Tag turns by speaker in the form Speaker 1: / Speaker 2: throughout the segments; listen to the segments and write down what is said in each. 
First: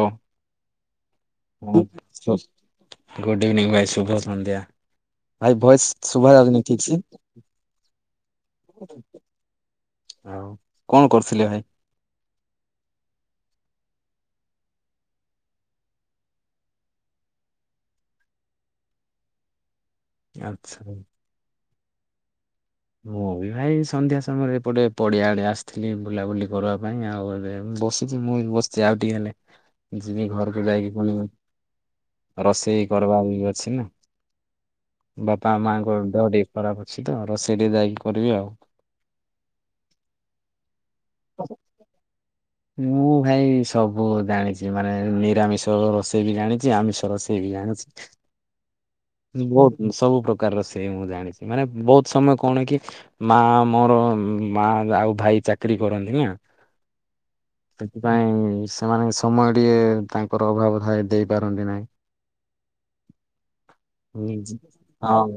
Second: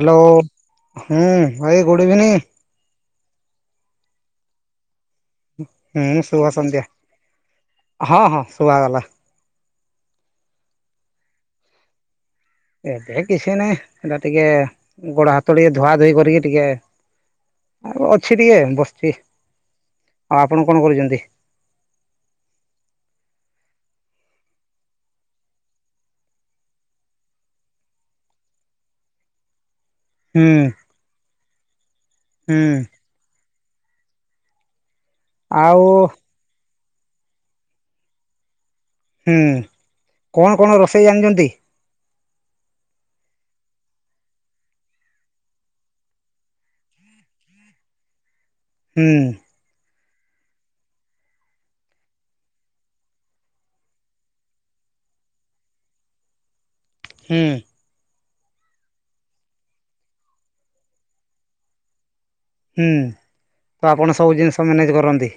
Speaker 1: Hello ହୁଁ ଭାଇ good evening.
Speaker 2: Good evening ଭାଇ, ଶୁଭ ସନ୍ଧ୍ୟା। ଭାଇ ଭଏସ
Speaker 1: ହୁଁ ଶୁଭ
Speaker 2: ଶୁଭାଯାଉନି
Speaker 1: ସନ୍ଧ୍ୟା
Speaker 2: ଠିକି ସେ।
Speaker 1: ହଁ ହଁ ଶୁଭାଗଲା।
Speaker 2: ଆଉ କଣ କରୁଥିଲେ ଭାଇ?
Speaker 1: ଏବେ କିଛି ନାହିଁ ସେଟା ଟିକେ ଗୋଡ ହାତ ଟିକେ ଧୁଆ ଧୋଇ କରିକି ଟିକେ ଆଉ ଅଛି ଟିକେ ବସିଛି। ଆଉ ଆପଣ କଣ
Speaker 2: ଆଚ୍ଛା।
Speaker 1: କରୁଛନ୍ତି?
Speaker 2: ମୁଁ ବି ଭାଇ ସନ୍ଧ୍ୟା ସମୟରେ ପଟେ ପଡିଆ ଆଡେ ଆସିଥିଲି ବୁଲାବୁଲି କରିବା ପାଇଁ ଆଉ ଏବେ ବସିି ମୁଁ ବସିଛି ଆଉ ଟିକେ ହେଲେ ଯବି
Speaker 1: ହୁଁ
Speaker 2: ଘରକୁ ଯାଇକି ପୁଣି
Speaker 1: ହୁଁ
Speaker 2: ରୋଷେଇ କରବା ବି ଅଛିନା ବାପା
Speaker 1: ଆଉ
Speaker 2: ମାଙ୍କ ଦେହ ଟିକେ ଖରାପ ଅଛି ତ ରୋ ଏଠି ଯାଇକି କରିବି ଆଉ।
Speaker 1: ହୁଁ, କଣ କଣ ରୋଷେଇ ଜାଣିଚନ୍ତି?
Speaker 2: ମୁଁ ଭାଇ ସବୁ ଜାଣିଚି ମାନେ ନିରାମିଷ ରୋଷେଇ ବି ଜାଣିଚି ଆମିଷ ରୋଷେଇ ବି ଜାଣୁଚି।
Speaker 1: ହୁଁ।
Speaker 2: ବହୁତୁ ସବୁ ପ୍ରକାରର ସେ ମୁଁ ଜାଣିଚି। ମାନେ ବହୁତୁ ସମୟ କଣ କି ମା ମୋର ମା ଆଉ ଭାଇ ଚାକିରୀ କରନ୍ତି ନା।
Speaker 1: ହୁଁ।
Speaker 2: ସେଥିପାଇଁ ସେମାନେ ସମୟ ଟିକେ ତାଙ୍କର ଅଭାବ ଥାଏ ଦେଇପାରନ୍ତି ନାହିଁ।
Speaker 1: ହୁଁ। ତ ଆପଣ ସବୁ
Speaker 2: ହୁଁ
Speaker 1: ଜିନିଷ ମ୍ୟାନେଜ କରନ୍ତି
Speaker 2: ଆଉ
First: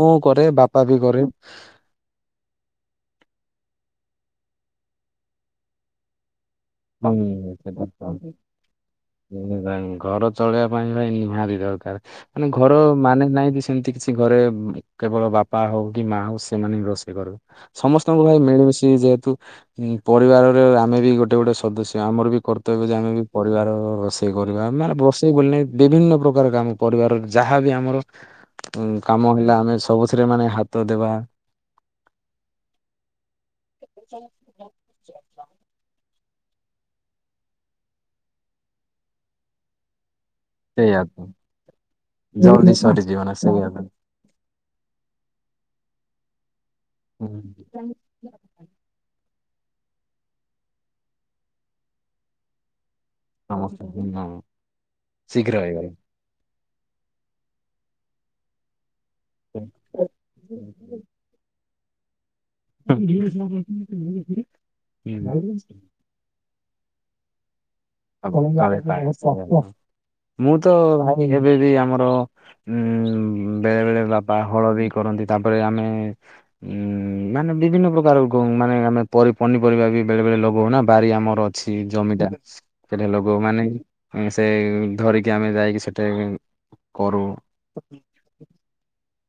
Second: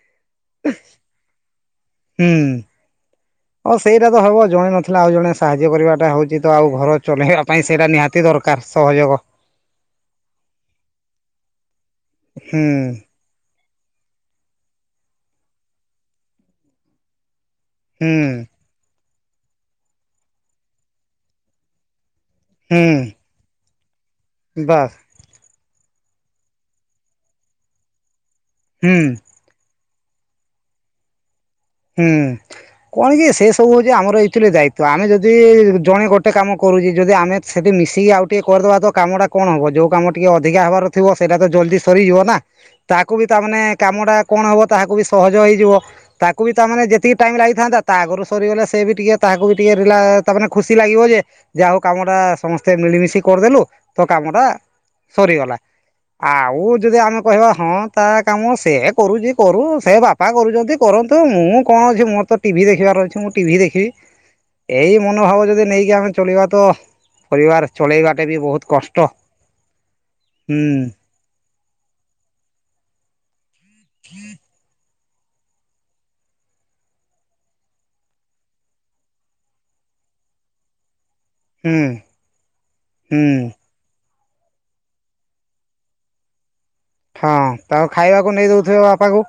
Speaker 2: ମୁଁ କରେ ବାପା ବି କରେ।
Speaker 1: ହୁଁ, ହ ସେଇଟା ତ ହବ ଜଣେ ନଥିଲା ଆଉ ଜଣେ ସାହାଯ୍ୟ କରିବାଟା ହଉଚି ତ ଆଉ ଘର
Speaker 2: ହୁଁ,
Speaker 1: ଚଲେଇବା ପାଇଁ
Speaker 2: ସେଟା
Speaker 1: ସେଇଟା
Speaker 2: ତ।
Speaker 1: ନିହାତି ଦରକାର ସହଯୋଗ।
Speaker 2: ଘର ଚଳେଇବା ପାଇଁ ଭାଇ ନିହାତି ଦରକାର ମାନେ
Speaker 1: ହୁଁ
Speaker 2: ଘର ମାନେ ନାଇଁ ସେମିତି କିଛି ଘରେ କେବଳ ବାପା ହଉ କି ମା ହଉ ସେମାନେ ହିଁ ରୋଷେଇ କରିବେ।
Speaker 1: ହୁଁ
Speaker 2: ସମସ୍ତଙ୍କୁ ଭାଇ ମିଳିମିଶି ଯେହେତୁ ପରିବାରରେ ଆମେ ବି ଗୋଟେ ଗୋଟେ ସଦସ୍ୟ ଆମର ବି କର୍ତ୍ତବ୍ୟ
Speaker 1: ହୁଁ
Speaker 2: ଯେ ଆମେ ବି ପରିବାର ରୋଷେଇ କରିବା ଆମେ
Speaker 1: ବାସ୍
Speaker 2: ବ ସେ ବିଭିନ୍ନ ପ୍ରକାର କାମ ପରିବାର ଯାହା ବି ଆମର
Speaker 1: ହୁଁ।
Speaker 2: କାମ ହେଲା ଆମେ ସବୁଥିରେ ମାନେ ହାତ ଦେବା
Speaker 1: ହୁଁ କଣ କି ସେ ସବୁ ହଉଛି ଆମର ଏଇଥିଲି ଦାୟିତ୍ୱ। ତ ଆମେ ଯଦି ଜଣେ ଗୋଟେ କାମ କରୁଛି ଯଦି ଆମେ ସେଠି ମିଶିକି ଆଉ ଟିକେ କରିଦବା ତ କାମଟା କଣ ହବ ଯୋଉ କାମା ଟିକେ ଅଧିକା ହବାର ଥିବ ସେଇଟା ତ ଜଲଦି ସରିଯିବ ନା
Speaker 2: ଜଲ୍ଦି
Speaker 1: ତାକୁ
Speaker 2: ସରିଯିବ
Speaker 1: ବି
Speaker 2: ନା
Speaker 1: ତା ମାନେ
Speaker 2: ସେଇଆ ତ।
Speaker 1: କାମଟା କଣ ହବ ତାହାକୁ ବି ସହଜ ହେଇଯିବ ତାକୁ ବି ତାମାନେ ଯେତିକି
Speaker 2: ହୁଁ।
Speaker 1: ଟାଇମ ଲାଗିଥାନ୍ତା ତା ଆଗରୁ ସରିଗଲେ ସେ ବି ଟିକେ ତାହାକୁ ବି ଟିକେ ତାେ ଖୁସି ଲାଗିବ ଯେ ଯାହାଉ କାମ ଟା ସମସ୍ତେ ମିଳିମିଶି କରିଦେଲୁ
Speaker 2: ସମସ୍ତେ
Speaker 1: ତୋ କାମ
Speaker 2: ହଁ
Speaker 1: ଟା
Speaker 2: ଶୀଘ୍ର
Speaker 1: ସରିଗଲା ଆଉ ଯଦି ଆମେ କହିବା ହଁ ତା କାମ ସେ କରୁଛି କରୁ ସେ ବାପା କରୁଛନ୍ତି କରନ୍ତି ମୁଁ କଣ ଅଛି ମୋର ତ ଟିଭି ଦେଖିବାର ଅଛି ମୁଁ ଟିଭି ଦେଖିବି
Speaker 2: ହେଇଗଲା।
Speaker 1: ଏଇ ମନୋଭାବ
Speaker 2: ହୁଁ
Speaker 1: ଯଦି ନେଇକି ଆମେ ଚଳିବା ତ ପରିବାର ଚଳେଇବା ଟା ବି
Speaker 2: ହବ
Speaker 1: ବହୁତ
Speaker 2: କାଳେ
Speaker 1: କଷ୍ଟ
Speaker 2: କାଳେ
Speaker 1: ହୁଁ
Speaker 2: ଯେବେ ବି ଆମର ଉ ବେଳେ ବେଳେ ବାପା ହଳ ବି କରନ୍ତି ତାପରେ ଆମେ ଉଁ ମାନେ ବିଭିନ୍ନ ପ୍ରକାର ମାନେ ଆମେ ପନିପରିବା ବି ବେଳେ ବେଳେ ଲଗ ହଉ ନା ବାରି ଆମର ଅ ଅଛି
Speaker 1: ହୁଁ
Speaker 2: ଜମିଟା
Speaker 1: ହୁଁ
Speaker 2: ଲୋକ ମାନେ ସେ ଧରିକି ଆମେ ଯାଇକି ସେଠିକି
Speaker 1: ହଁ ତାକୁ ଖାଇବାକୁ ନେଇ ଦଉଥିବ ବାପାକୁ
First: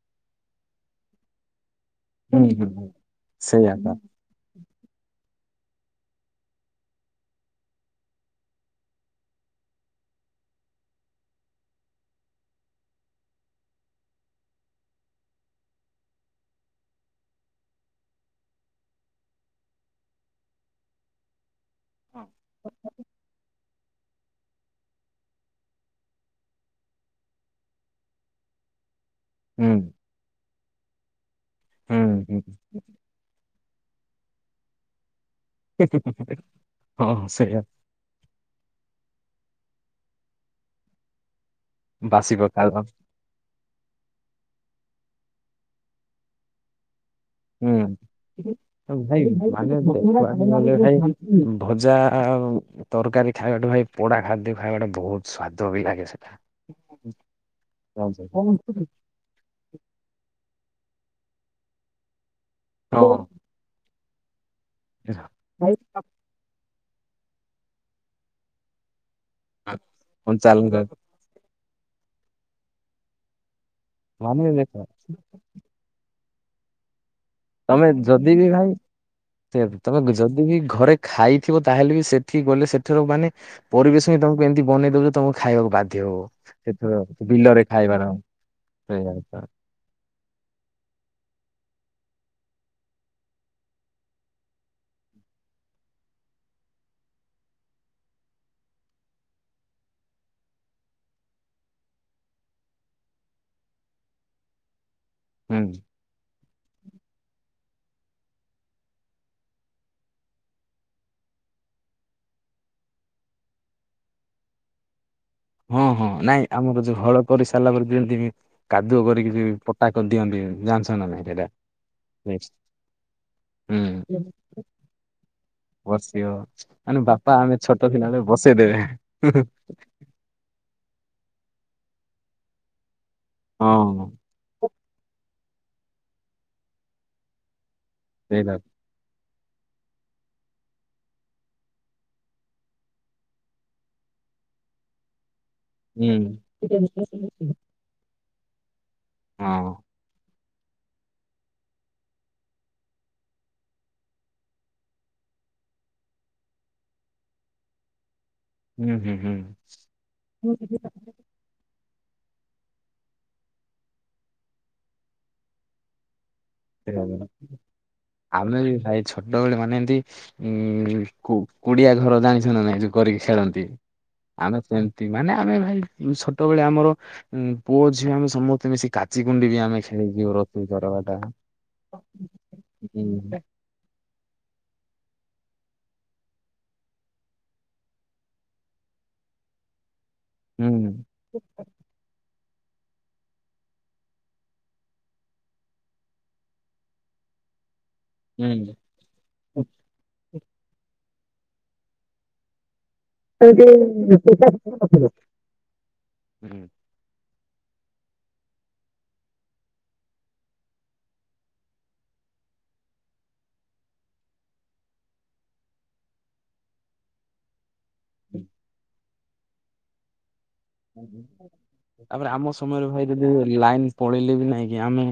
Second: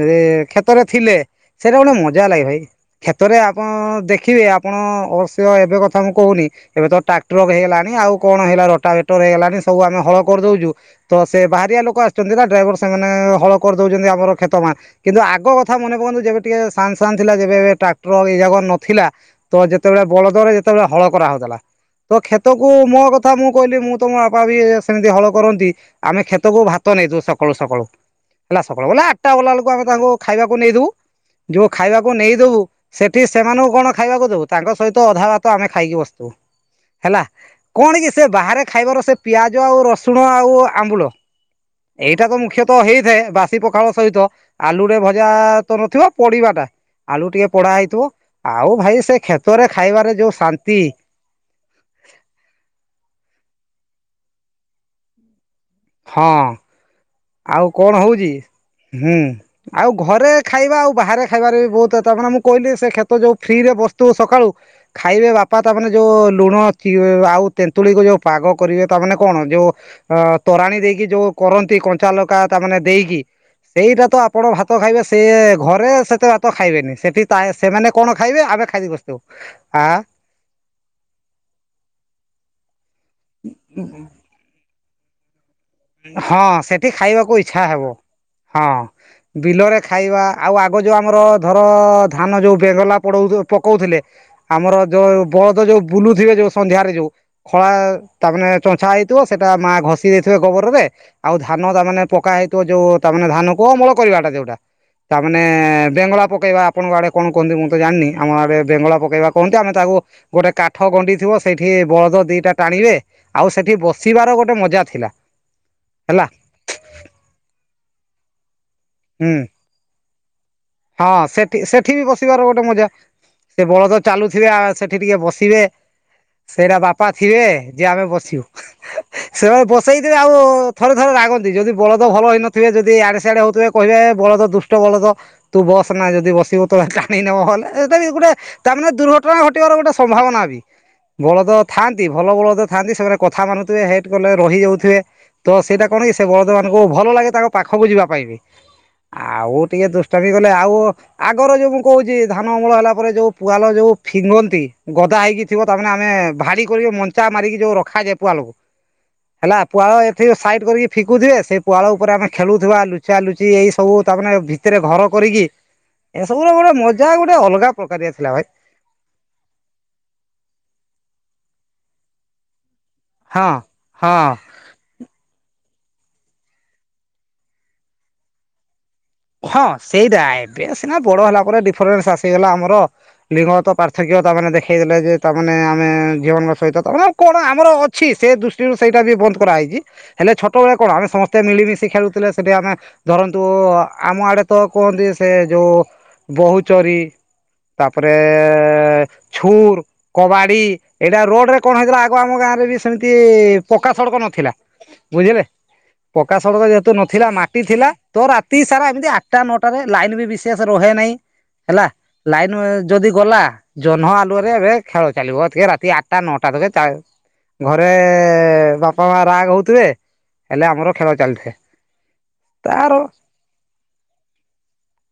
Speaker 1: ଯଦି କ୍ଷେତରେ ଥିଲେ ସେଟା ଗୋଟ ମ ମଜା
Speaker 2: ହୁଁ
Speaker 1: ଲାଗେ ଭାଇ
Speaker 2: ହୁଁ
Speaker 1: କ୍ଷେତରେ ଆପଣ
Speaker 2: ସେଇଆ ତ
Speaker 1: ଦେଖିବେ ଆପଣ ଅବଶ୍ୟ ଏବେ କଥା ମୁଁ କହୁନି ଏବେ ତ ଟ୍ରାକ୍ଟର ହେଇଗଲାଣି ଆଉ କଣ ହେଇଲା ର ଟାେଟର ହେଇଗଲାଣି ସବୁ ଆମେ ହଳ କରିଦଉଛୁ ତ ସେ ବାହାରିଆ ଲୋକ ଆସିଛନ୍ତି ନା ଡ୍ରାଇଭର ସେମାନେ ହଳ କରିଦଉଛନ୍ତି ଆମର କ୍ଷେତ ମ କିନ୍ତୁ ଆଗ କଥା ମନେ ପକାନ୍ତୁ ଯେବେ ଟିକେ ସାନ ସାନ୍ ଥିଲା ଯେବେ ଏବେ ଟ୍ରାକ୍ଟର ଏଇ ଜାଗା ନଥିଲା ତ ଯେତେବେଳେ ବଳଦ ରେ ଯେତେବେଳେ ହଳ କରା ହଉଥିଲା ତ କ୍ଷେତକୁ ମୋ କଥା ମୁଁ କହିଲି ମୁଁ ତମ ବାପା ବି ସେମିତି ହଳ କରନ୍ତି ଆମେ କ୍ଷତକୁ ଭାତ ନେଇଥିବୁ ସକାଳୁ ସକାଳୁ ହେଲା ସକାଳୁ ବଲା ଆଠଟା ବଲା
Speaker 2: ହୁଁ
Speaker 1: ବେଳକୁ ଆମେ ତାଙ୍କୁ ଖାଇବାକୁ ନେଇ ଦୋଉ ଯୋଉ ଖାଇବାକୁ
Speaker 2: ହୁଁ ହୁଁ
Speaker 1: ନେଇଦବୁ ସେଠି ସେମାନଙ୍କୁ କଣ ଖାଇବାକୁ ଦବୁ ତାଙ୍କ ସହିତ ଅଧା ବା ଭାତ ଆମେ ଖାଇକି ବସିଥିବୁ ହେଲା
Speaker 2: ହଁ ସେଇଆ
Speaker 1: କଣ କି ସେ ବାହାରେ ଖାଇବାର ସେ ପିଆଜ ଆଉ ରସୁଣ ଆଉ ଆମ୍ବୁଲ ଏଇଟା ତ
Speaker 2: ବାସି
Speaker 1: ମୁଖ୍ୟତଃ
Speaker 2: ପଖାଳ
Speaker 1: ହେଇଥାଏ ବାସ ପଖାଳ ସହିତ ଆଳୁରେ ଭଜା ତ ନଥିବ ପଡିବାଟା ଆଳୁ ଟିକେ ପୋଢା
Speaker 2: ହୁଁ
Speaker 1: ହେଇଥିବ ଆଉ ଭାଇ ସେ କ୍ଷେତରେ
Speaker 2: ମାନେ
Speaker 1: ଖାଇବାରେ ଯୋଉ
Speaker 2: ଦେଖିବାକୁ ଗଲେ
Speaker 1: ଶାନ୍ତି
Speaker 2: ଭାଇ ଭଜା ତରକାରୀ ଖାଇବାଟୁ ଭାଇ ପୋଡା ଖାଦ୍ୟ ଖାଇବାଟା ବହୁତ ସ୍ଵାଦ ବି ଲାଗେ ସେଟା
Speaker 1: ହଁ ଆଉ କଣ ହଉଛି ହୁଁ ଆଉ ଘରେ ଖାଇବା ଆଉ ବାହାରେ ଖାଇବାରେ ବି ବହୁତ ତା ମାନେ ମୁଁ କହିଲି ସେ କ୍ଷେତ ଯୋଉ ଫ୍ରିରେ ବସଥିବୁ ସକାଳୁ ଖାଇବେ ବାପା ତାମାନେ ଯେଉଁ ଲୁଣ ଆଉ ତେନ୍ତୁଳିକୁ ଯେଉ ପାଗ କରିବେ ତାମାନେ କଣ ଯୋଉ ଅ
Speaker 2: ହଁ
Speaker 1: ତରାଣି
Speaker 2: ଚାଲୁନ
Speaker 1: ଦେଇକି ଯୋଉ କରନ୍ତି କ କଞ୍ଚା ଲଙ୍କା ଦେଇକି ତା ମାନେ ଦେଇକି ସେଇଟା ତ ଆପଣ
Speaker 2: ମାନେ
Speaker 1: ଭାତ
Speaker 2: ଦେଖ
Speaker 1: ଖାଇବେ ସେ ଘରେ ସେତେ ଭାତ ଖାଇବେନି ସେଠି ତା
Speaker 2: ତମେ
Speaker 1: ସେମାନେ କଣ
Speaker 2: ଯଦି
Speaker 1: ଖାଇବେ
Speaker 2: ବି
Speaker 1: ଆମେ
Speaker 2: ଭାଇ
Speaker 1: ଖାଇକି ବସିଥିବୁ
Speaker 2: ସେ ତମେ ଯଦି ବି ଘରେ ଖାଇଥିବ ତାହେଲେ ବି ସେଠି ଗଲେ ସେଠର ମାନେ ପରିବେଶ ହଁ ତମକୁ ଏମିତି ବନେଇ ଦଉଛ ତମକୁ ଖାଇବାକୁ ବାଧ୍ୟ ହବ
Speaker 1: ହଁ ସେଠି
Speaker 2: ସେଥର
Speaker 1: ଖାଇବାକୁ ଇଛା
Speaker 2: ବିଲରେ
Speaker 1: ହବ
Speaker 2: ଖାଇବାର
Speaker 1: ହଁ
Speaker 2: ସେଇଆ ତ
Speaker 1: ବିଲରେ ଖାଇବା ଆଉ ଆଗ ଯେଉଁ ଆମର ଧର ଧାନ ଯେଉଁ ବେଗଲା ପଡ଼ ପକାଉଥିଲେ ଆମର ଯୋଉ ବଳଦ ଯୋଉ ବୁଲୁଥିବେ ଯୋଉ ସନ୍ଧ୍ୟାରେ ଯୋଉ ଖଳା ତା ମାନେ ଚଛା ହେଇଥିବ ସେଇଟା ମା ଘଷି ଦେଇଥିବେ ଗୋବର ଆଉ ଧାନ ତା ମାନେ ପକା ହେଇଥିବ ଯୋଉ ତାେ ଧାନ କୁ ଅମଳ କରିବାଟା ଯୋଉଟା ତାମାନେ
Speaker 2: ହୁଁ
Speaker 1: ବେଙ୍ଗଳା ପକେଇବା ଆପଣଙ୍କ ଆଡେ କଣ କହନ୍ତି ମୁଁ ତ ଜାଣିନି ଆମ ଆଡେ ବେଙ୍ଗଳା ପକେଇବା କହନ୍ତି ଆମେ ତାକୁ ଗୋଟେ କାଠ ଗଣ୍ଡି ଥିବ ସେଇଠି ବଳଦ ଦିଟା ଟାଣିବେ। ଆଉ ସେଠି ବସିବାର ଗୋଟେ ମଜା ଥିଲା।
Speaker 2: ହଁ ହଁ
Speaker 1: ହେଲା
Speaker 2: ନାଇଁ ଆମର ଯୋଉ ହଳ କରିସାଇଲା ପରେ ଯେମତି କାଦୁଅ
Speaker 1: ହୁଁ
Speaker 2: କରିକି ଯ ତାକ ଦିଅନ୍ତି ଜାଣଚ
Speaker 1: ହଁ ସେଠି ସେଠି ବି ବସିବାର ଗୋଟେ ମଜା ସେ ବଳଦ
Speaker 2: ହୁଁ
Speaker 1: ଚାଲୁଥିବେ ସେଠି ଟିକେ ବସିବେ।
Speaker 2: ବସିବ
Speaker 1: ସେଇରା
Speaker 2: ମାନେ
Speaker 1: ବାପା ଥିବେ
Speaker 2: ଛୋଟ
Speaker 1: ଯେ ଆମେ
Speaker 2: ଥିଲାବେଳେ
Speaker 1: ବସିବୁ
Speaker 2: ବସେଇଦେବେ।
Speaker 1: ସେ ବ ସେଇଥିରେ ଆଉ ଥରେ ଥରେ ରାଗନ୍ତି ଯଦି ବଳଦ ଭଲ ହେଇନଥିବେ ଯଦି ଆଡ଼େ ସିଆଡ଼େ ହଉଥିବେ କହିବେ
Speaker 2: ହଁ
Speaker 1: ବଳଦ ଦୁଷ୍ ଟ ବଳଦ ତୁ ବସ ନା ଯଦି ବସିବୁ ତୋ ଟାଣି ନବ ହେଲେ ଏଇଟା ବି ଗୋଟେ
Speaker 2: ସେଇଟା
Speaker 1: ତାମାନେ ଦୁର୍ଘ ଘଟଣା ଘଟିବାର ଗୋଟେ ସମ୍ଭାବନା ବି। ବଳଦ ଥାଆନ୍ତି ଭଲ ବଳଦ ଥାଆନ୍ତି ସେମାନେ କଥା ମାନୁଥିବେ ହେଟ୍ କଲେ ରହିଯାଉଥିବେ। ତ ସେଇଟା କଣ
Speaker 2: ହୁଁ।
Speaker 1: କି ସେ ବଳଦ ମାନଙ୍କୁ ଭଲ ଲାଗେ ତାଙ୍କ ପାଖକୁ ଯିବା ପାଇଁ ବି ଆଉ
Speaker 2: ହଁ
Speaker 1: ଟିକେ ଦୁ ଟ ବି କଲେ ଆଉ ଆଗର ଯୋଉ ମୁଁ କହୁଛି ଧାନ ଅମଳ ହେଲା ପରେ ଯୋଉ ପୁଆଲ ଯୋଉ ଫିଙ୍ଗନ୍ତି ଗଦା ହେଇକି ଥିବ ତାମାନେ ଆମେ ଭାଡି କରିକି ମଞ୍ଚା ମାରିକି ଯୋଉ ରଖାଯାଏ ପୁଆ ଲକୁ।
Speaker 2: ହୁଁ ହୁଁ ହୁଁ
Speaker 1: ହେଲା ପୁଆଳ ଏଥି ସାଇଟ କରିକି ଫିକୁଥିବେ ସେ ପୁଆଳ ଉପରେ ଆମେ ଖେଳୁଥିବା ଲୁଚା ଲୁଚି ଏଇ ସବୁ ତାମାନେ ଭିତରେ ଘର କରିକି ଏସବୁ ର ଗୋଟେ
Speaker 2: ସେଇଆ
Speaker 1: ମଜା
Speaker 2: ପରା।
Speaker 1: ଗୋଟେ ଅଲଗା ପ୍ରକାରିଆ ଥିଲା ଭାଇ।
Speaker 2: [unintelligible] ଛୋଟବେଳେ ମାନେ ଏମିତି ଉଁ କୁଡିଆ ଘର ଜାଣିଛ ନା ନାଇଁ ଯୋଉ କରିକି
Speaker 1: ହଁ
Speaker 2: ଖେଳନ୍ତି
Speaker 1: ହଁ।
Speaker 2: ଆମେ ସେମ ମାନେ ଆମେ ଭାଇ ଛୋଟବେଳେ ଆମର ପୁଅ ଝିଅ ଆମେ ସମସ୍ତେ ମିଶି କା
Speaker 1: ହଁ ସେଇଟା ଏବେ ସିନା ବଡ ହେଲା ପରେ ଡିଫରେନ୍ସ ଆସିଗଲା ଆମର
Speaker 2: ହୁଁ
Speaker 1: ଲିଙ୍ଗଗତ ପା ରଥକୀୟ ତାମାନେ ଦେଖେଇ ଦେଲେ ଯେ ତାମାନେ ଆମେ ଝିଅମାନଙ୍କ ସହିତ ତାମାନେ କଣ ଆମର ଅଛି ସେ ଦୁ ସେଇଟା ବି ବନ୍ଦ କରାହେଇଚି। ହେଲେ ଛୋଟବେଳେ କଣ
Speaker 2: ହୁଁ
Speaker 1: ଆମେ ସମସ୍ତେ ମିଳିମିଶି ଖେଳୁଥିଲେ ସେଇଠି ଆମେ ଧରନ୍ତୁ ଆମ ଆଡେ ତ କୁହନ୍ତି ସେ ଯୋଉ ବୋହୁଚୋରି ତାପରେ
Speaker 2: ହୁଁ।
Speaker 1: ଛୁର କବାଡି ଏଇଟା ରୋଡ ରେ କଣ ହେଇଥିଲା ଆଗ ଆମ ଗାଁ ରେ ବି ସେମିତି ପକ୍କା ସଡ଼କ ନଥିଲା ବୁଝିଲେ। ପକା
Speaker 2: ହୁଁ
Speaker 1: ସଡ଼କ ଯେହେତୁ ନଥିଲା ମାଟି ଥିଲା ତ ରା ତି ସାରା ଏମିତି ଆଟଟା ନଅଟାରେ ଲାଇନ ବି ବିଶେଷ ରହେ ନାହିଁ ହେଲା। ଲାଇନ ଯଦି ଗଲା ଜହ୍ନ ଆଲୁଅରେ ଏବେ ଖେଳ ଚାଲିବ ଟିକେ ରାତି ଆଠଟା ନଅଟା ବାଜେ। ଘରେ ବାପା ମା ରାଗ ହଉଥିବେ। ହେଲେ ଆମର ଖେଳ ଚାଲିଥାଏ
Speaker 2: ତାପରେ ଆମ ସମୟରେ
Speaker 1: ତାର
Speaker 2: ଭାଇ ଯଦି ଲାଇନ୍ ପଳେଇଲେ ବି ନାଇଁ କି ଆମେ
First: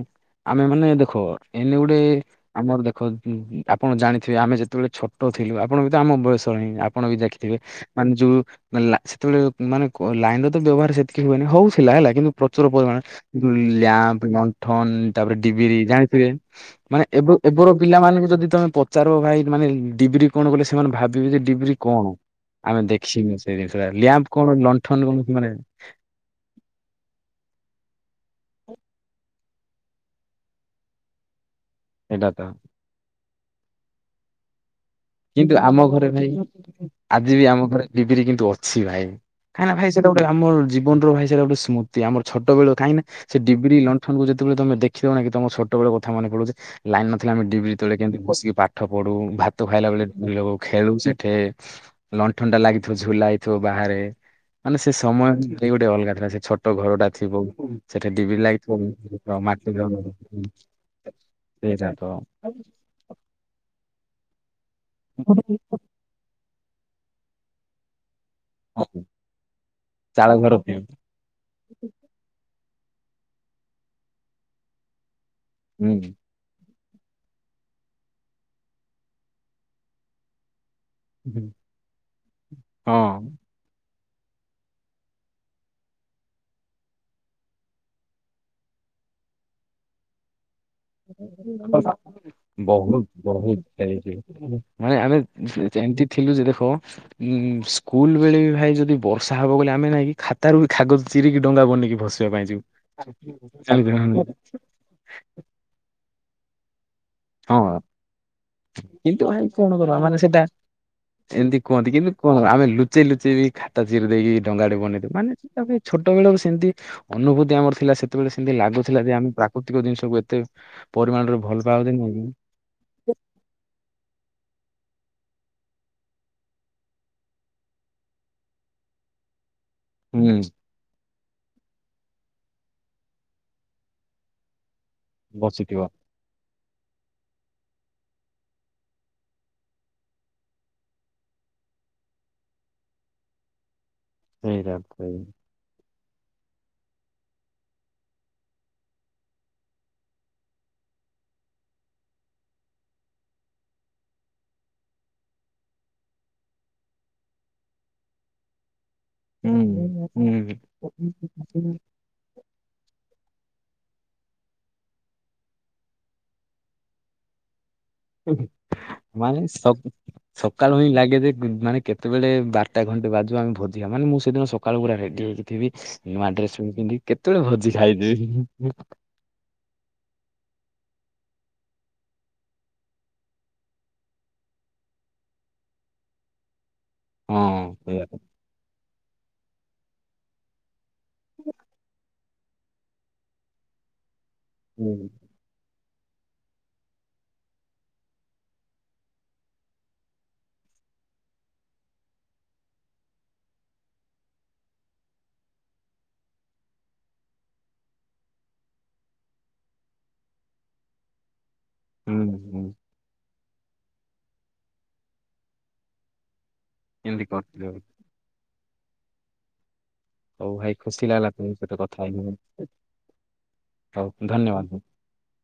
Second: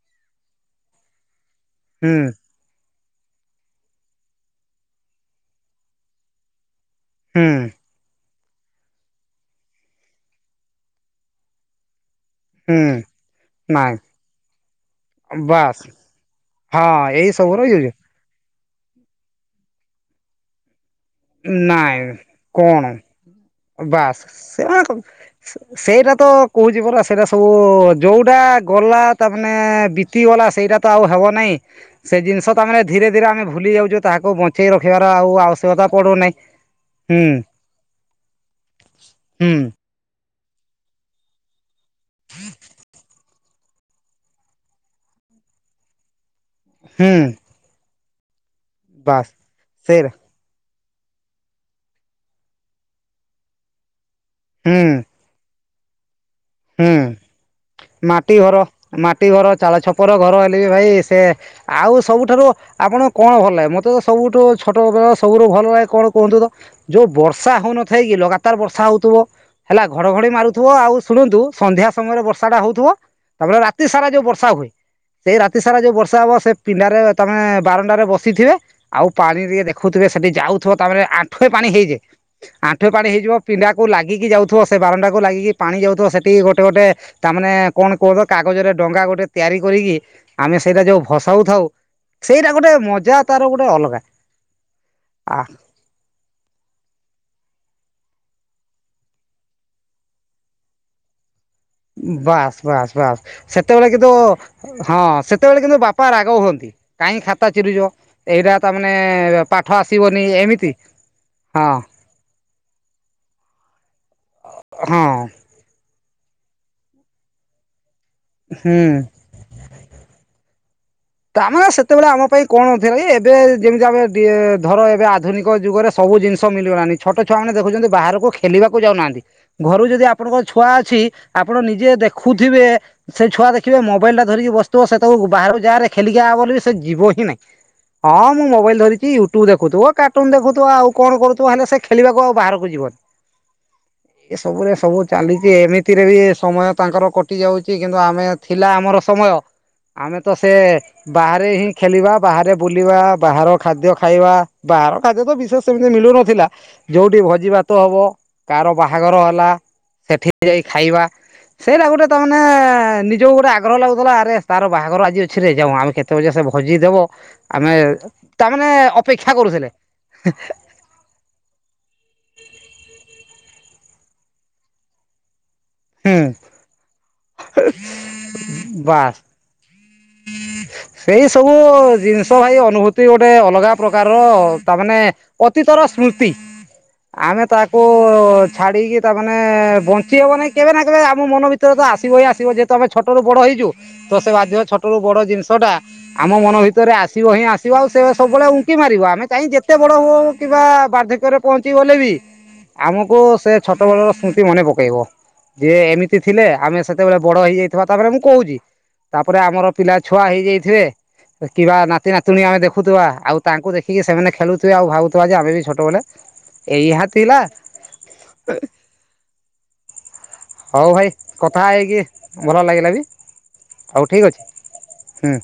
Speaker 2: ଆମେ ମାନେ ଦେଖ ଏନ ଗୋଟେ
Speaker 1: ହୁଁ
Speaker 2: ଆମର ଦେଖ ଆପଣ ଜାଣିଥିବେ ଆମେ ଯେତେବେଳେ ଛୋଟ ଥିଲୁ ଆପଣ ବି ତ ଆମ ବୟସ ହିଁ ଆ ପଣ ବି
Speaker 1: ହୁଁ
Speaker 2: ଦେଖିଥିବେ ମାନେ ଯୋଉ ମାନେ ସେତେବେଳେ ମାନେ ଲାଇନ ବ୍ୟବହାର ସେତିକି ହୁଏନି ହଉଥିଲା ହେଲା କିନ୍ତୁ ପ୍ରଚୁର
Speaker 1: ହୁଁ
Speaker 2: ପରିମାଣ
Speaker 1: ନାଇଁ
Speaker 2: ଲ୍ୟାମ୍ପ ଲଣ୍ଠନ ତାପରେ ଡିବିରି
Speaker 1: ବାସ୍
Speaker 2: ଜାଣିଥିବେ।
Speaker 1: ହଁ
Speaker 2: ମାନେ
Speaker 1: ଏଇ
Speaker 2: ଏବେ
Speaker 1: ସବୁର
Speaker 2: ଏବେର
Speaker 1: ୟୁଜ
Speaker 2: ପିଲାମାନଙ୍କୁ ଯଦି ତମେ ପଚାର ଭାଇ ମାନେ ଡିବିରି କଣ ବୋଲି ସେମାନେ ଭାବିବେ ଯେ ଡିବ୍ରି
Speaker 1: ନାଇଁ
Speaker 2: କଣ ଆମେ
Speaker 1: କଣ
Speaker 2: ଦେଖିନୁ ସେ ଜିନିଷ ଟା
Speaker 1: ବାସ୍
Speaker 2: ଲ୍ୟାମ୍ପ କଣ
Speaker 1: ସେରା
Speaker 2: ଲଣ୍ଠନ କଣ? ମାନେ
Speaker 1: ସେଇଟା ତ କହୁଛି ପରା ସେଇ ରା ସବୁ ଯୋଉଟା ଗଲା ତାମାନେ ବି ତିଗଲା ସେଇରା ତ ଆଉ ହେବ ନାହିଁ। ସେ
Speaker 2: ସେଇଟା ତ
Speaker 1: ଜିନିଷ ତା ମାନେ ଧୀରେ ଧୀରେ ଆମେ ଭୁଲି ଯାଉଛୁ ତାହାକୁ ବଞ୍ଚେଇ ରଖିବାର ଆଉ
Speaker 2: କିନ୍ତୁ
Speaker 1: ଆବଶ୍ୟକତା। ପଡୁନାହିଁ
Speaker 2: [unintelligible] ଆଜି
Speaker 1: ହୁଁ
Speaker 2: ବି ଆମ ଘରେ ଡିବିରି କିନ୍ତୁ ଅଛି ଭାଇ
Speaker 1: ହୁଁ
Speaker 2: କାହିଁନା ଆମେ। ଭାଇ ସେ କଣ ଗୋଟେ ଆମର ଜୀବନର ଭାଇ ସେଟା ଗୋଟେ ସ୍ମୃତି ଆମର ଛୋଟବେଳ କାହିଁକିନା। ସେ ଡିବିରୀ ଲଣ୍ଠନକୁ ଯେତେବେଳେ ତମେ ଦେଖିଦବ ନା କି ତମ ଛୋଟବେଳ କଥା ମନେ ପଡୁଛି ଲାଇନ୍
Speaker 1: ହୁଁ
Speaker 2: ନଥିଲେ ଆମେ ଡିିବିର୍। ସେତେବେଳେ କେମତି ବସିକି ପାଠ ପଢୁ
Speaker 1: ବାସ୍
Speaker 2: ଭାତ ଖାଇଲା ବେଳେ।
Speaker 1: ସେଇରା
Speaker 2: [unintelligible] ଖେଳୁ ସେଠେ ଲଣ୍ଠନ୍ଟା ଲାଗିଥିବ ଝୁଲା ହେଇଥିବ ବାହାରେ।
Speaker 1: ହୁଁ
Speaker 2: ମାନେ ସେ ସମୟ ଭାଇ ଗୋଟେ ଅଲଗା ଥାଏ ସେ ଛୋ ଟ ଘର
Speaker 1: ହୁଁ
Speaker 2: ଟା ଥିବ ସେଠେ
Speaker 1: ମାଟି
Speaker 2: ଡିବିରି
Speaker 1: ଘର
Speaker 2: ଲାଗିଥିବ ମାଟି
Speaker 1: ଚାଳ
Speaker 2: ଘର।
Speaker 1: ଛପର ହେଲେ ବି ଭାଇ ସେ
Speaker 2: ସେଇଟା
Speaker 1: ଆଉ
Speaker 2: ତ
Speaker 1: ସବୁଠାରୁ ଆପଣଙ୍କୁ କଣ ଭଲ ଲାଗେ ମତେ ତ ସବୁଠୁ ଛୋଟ ବେଳ ସବୁଠୁ ଭଲ ଲାଗେ କଣ କୁହନ୍ତୁ ତ? ଯୋଉ ବର୍ଷା ହଉନଥାଏ କି ଲଗାତାର ବର୍ଷା ହଉଥୁବ ହେଲା ଘଡଘଡି
Speaker 2: ଚାଳ ଘର
Speaker 1: ମାରୁଥିବ ଆଉ। ଶୁଣନ୍ତୁ ସନ୍ଧ୍ୟା ସମୟରେ ବର୍ଷା ଟା ହଉଥୁବ ତାପରେ ରାତି ସାରା ଯୋଉ ବର୍ଷା ହୁଏ। ସେଇ ରାତି ସାରା
Speaker 2: ହୁଁ
Speaker 1: ଯୋଉ ବର୍ଷା ହବ ସେ। ପିଣ୍ଡାରେ ତମେ ବାରଣ୍ଡାରେ ବସିଥିବେ ଆଉ ପାଣି ଟିକେ ଦେଖୁଥିବେ ସେଠି ଯାଉ ଥୁବ ତାପରେ ଆଠୁଁଏ ପାଣି ହେଇଯାଏ ଆଠୁଁଏ ପାଣି ହେଇଯିବ।
Speaker 2: ହଁ।
Speaker 1: ପିଣ୍ଡାକୁ ଲାଗିକି ଯାଉଥିବ ସେ ବାରଣ୍ଡାକୁ ଲାଗିକି ପାଣି ଯାଉ ଥୁବ ସେଠିକି ଗୋଟେ ଗୋଟେ ତା ମାନେ କଣ କୁହ ତ କାଗଜରେ ଡ଼ଙ୍ଗା ଗୋଟେ ତିଆରି କରିକି। ଆମେ ସେଇଟା ଯୋଉ ଭସାଉଥାଉ
Speaker 2: [unintelligible]
Speaker 1: ସେଇଟା ଗୋଟେ
Speaker 2: ବହୁତ୍
Speaker 1: ମଜା ତାର
Speaker 2: ବହୁତ୍
Speaker 1: ଗୋଟେ ଅଲଗା
Speaker 2: ଖେଳିଛି ମାନେ ଆମେ।
Speaker 1: ଆ
Speaker 2: ଯେମତି ଥିଲୁ ଯେ ଦେଖ। ଉଁ ସ୍କୁଲ ବେଳେ ବି ଭାଇ ଯଦି ବର୍ଷା ହବ ବଲେ ଆମେ ଯାଇଁକି ଖାତାରୁ ବି କାଗଜ ଚିରିିକି ଡ଼ଙ୍ଗା ବନେଇ।
Speaker 1: ବାସ୍ ବାସ୍ ବାସ୍ ସେତେବେଳେ କିନ୍ତୁ। ହଁ ସେତେବେଳେ କିନ୍ତୁ ବାପା ରାଗ ହୁଅନ୍ତି କାହିଁ ଖାତା
Speaker 2: ହଁ
Speaker 1: ଚିରୁଚ ଏଇରା।
Speaker 2: କିନ୍ତୁ ଭାଇ କଣ କରାହବ ମାନେ ସେଟା। ଏମତି
Speaker 1: ହଁ
Speaker 2: କୁହନ୍ତି କିନ୍ତୁ କଣ ଆମେ ଲୁଚେଇ ଲୁଚେଇ ବି ଖାତା ଚିରିଦେଇକି ଡଙ୍ଗାଟେ
Speaker 1: ହଁ
Speaker 2: ବନେଇଦବୁ ମାନେ। ତାପରେ ଛୋଟ ବେଳୁ ସେମତି ଅନୁଭୂତି ଆମର ଥିଲା ସେତେବେଳେ ସେମିତି
Speaker 1: ହୁଁ
Speaker 2: ଲାଗୁଥିଲା ଯେ ଆମେ ପା କୃତିକ ଜିନିଷକୁୁ ଏତେ ପରିମାଣରେ
Speaker 1: ତାମାନେ
Speaker 2: ଭଲ ପାଉଛେ
Speaker 1: ସେତେବେଳେ ଆମ
Speaker 2: ମାନେ।
Speaker 1: ପାଇଁ କଣ ଥିଲାକି ଏବେ ଯେମିତି ଆମେ ଇଏ ଧର ଏବେ ଆଧୁନିକ ଯୁଗରେ ସବୁ ଜିନିଷ ମିିଳିଗଲାଣି। ଛୋଟ ଛୁଆମାନେ ଦେଖୁଛନ୍ତି ବାହାରକୁ ଖେଲିବାକୁ ଯାଉନାହାନ୍ତି ଘରୁ ଯ ଯଦି
Speaker 2: ହୁଁ
Speaker 1: ଆପଣଙ୍କର ଛୁଆ ଅଛି ଆପଣ ନିଜେ ଦେଖୁଥିବେ ସେ ଛୁଆ ଦେଖିବେ ମୋବାଇଲ୍ ଟା ଧରିକି ବ ସିଥିବ ସେତବଳକୁ ବାହାରୁକୁ
Speaker 2: ବସିଥିବ
Speaker 1: ଯାରେ ଖେଲିକି ଆ ବୋଲି ସେ ଯିବ ହି ନାହିଁ। ହଁ ମୁଁ ମୋବାଇଲ୍ ଧରିଚି ୟୁଟ୍ୟୁବ ଦେଖୁଥୁବ କାର୍ଟୁନ୍ ଦେଖୁଥୁବ ଆଉ କଣ କରୁଥିବ ହେଲେ ସେ। ଖେଲିବାକୁ ଆଉ ବାହାରକୁ ଯିବନି।
Speaker 2: [inaudible]
Speaker 1: ଏ ସବୁରା
Speaker 2: ସେଇଟା
Speaker 1: ସବୁ
Speaker 2: ହୁଁ
Speaker 1: ଚାଲି ଚି ଏମିତିରେ ବି ସମୟ ତାଙ୍କର କଟି ଯାଉଚି କିନ୍ତୁ ଆମେ ଥିଲା ଆମର ସମୟ। ଆମେ ତ ସେ। ବାହାରେ ହିଁ ଖେଲିବା ବାହାରେ ବୁଲିବା ବାହାର ଖାଦ୍ୟ ଖାଇବା ବାହାର ଖାଦ୍ୟ ତ ବିଶେଷ୍। ସେମିତି ମିଳୁନଥିଲା ଯୋଉଠି ଭୋଜି ଭାତ ହବ। କାର ବାହାଘର ହେଲା ସେଥିରେ ଯାଇ ଖାଇବା
Speaker 2: ହୁଁ।
Speaker 1: ସେଇଟା ଗୋଟେ। ତ ମାନେ ନିଜକୁ ଗୋଟେ ଆଗ୍ରହ ଲାଗୁଥିଲା ଆରେ ତାର ବାହାଘର ଆଜି ଅଛି ରେ। ଯାଉଁ ଆମେ କେତେବେଳେ ଯେ ସେ ଭୋଜି ଦବ ଆମେ। ତା ମାନେ ଅପେକ୍ଷା
Speaker 2: ମାନେ
Speaker 1: କରୁଥିଲେ।
Speaker 2: ସ ସକାଳୁ ହିଁ ଲାଗେ ଯେ ମାନେ କେତେବେଳେ ବାରଟା ଘଣ୍ଟେ ବାଜୁ ଆମେ ଭୋଜିଆ ମାନେ ମୁଁ ସେଦିନ ସକାଳୁ ପୁରା ରେଡ଼ି ହେଇକି। ଥିବି
Speaker 1: ହୁଁ
Speaker 2: ନୂଆ ଡ୍ରେସ୍ ଫୁଣି ପିନ୍ଧିବି କେତେବେଳେ ଭୋଜି ଖାଇବି।
Speaker 1: ବାସ୍
Speaker 2: [inaudible]
Speaker 1: ସେଇ ସବୁ ଜିନିଷ ଭାଇ ଅନୁଭୂତି ଗୋଟେ ଅଲଗା ପ୍ରକାରର ତା ମାନେ। ଅତୀତର ସ୍ମୃତି। ଆମେ
Speaker 2: ହଁ
Speaker 1: ତାକୁ
Speaker 2: ସେଇଆ ତ
Speaker 1: ଛାଡ଼ି କି ତା ମାନେ ବଞ୍ଚି ହବ ନାହିଁ କେବେ ନା କେବେ ଆମ ମନ ଭିତରେ ତ ଆସି ବ ହିଁ ଆସିବ ଯେହେତୁ ଆମେ ଛୋଟରୁ ବଡ଼ ହେଇଛୁ ତ ସେ ଆଜି ଯୋଉ ଛଟରୁ
Speaker 2: ହୁଁ
Speaker 1: ବଡ଼ ଜିନିଷ ଟା ଆମ ମନ ଭିତରେ ଆସିବ ହିଁ ଆସିବ ଆଉ ସେ ସବୁବେଳେ ଉଙ୍କି ମାରିବ ଆମେ ଚାହଁ ଯେତେ ବଡ଼ ହୁଅ ହୁ କିବା ବାର୍ଦ୍ଧକ୍ୟରେ ପହଞ୍ଚି ଗଲେ ବି ଆମକୁ ସେ ଛୋଟବେଳର ସ୍ମୃତି ମନେ ପକେଇବ। ଯେ ଏମିତି ଥିଲେ ଆମେ ସେତେବେଳେ ବଡ଼ ହେଇଯାଇଥିବା ତାପରେ ମୁଁ କହୁଛି ତାପରେ ଆମର। ପିଲା ଛୁଆ ହେଇଯାଇଥିବେ କିବା ନାତି
Speaker 2: ହୁଁ
Speaker 1: ନାତିୁଣୀ ଆମେ
Speaker 2: ହୁଁ।
Speaker 1: ଦେଖୁଥିବା ଆଉ। ତାଙ୍କୁ ଦେଖିକି ସେମାନେ ଖେଳୁଥିବେ ଆଉ ଭାବୁଥିବା ଯେ ଆମେ ବି ଛୋଟବେଳେ ଏଇହା
Speaker 2: ଏମିତି
Speaker 1: ଥିଲା।
Speaker 2: କରିଥିଲୁ ଆଉ
Speaker 1: [unintelligible]
Speaker 2: ହଉ ଭାଇ ଖୁସି ଲାଗିଲା ତମ
Speaker 1: କଥା
Speaker 2: ସହିତ
Speaker 1: ହେଇକି ଭଲ
Speaker 2: ହେଇକିନି
Speaker 1: ଲାଗିଲା ବି
Speaker 2: ହଉ
Speaker 1: ଠିକ୍ ଅଛି
Speaker 2: ଧନ୍ୟବାଦ।
Speaker 1: ହୁଁ।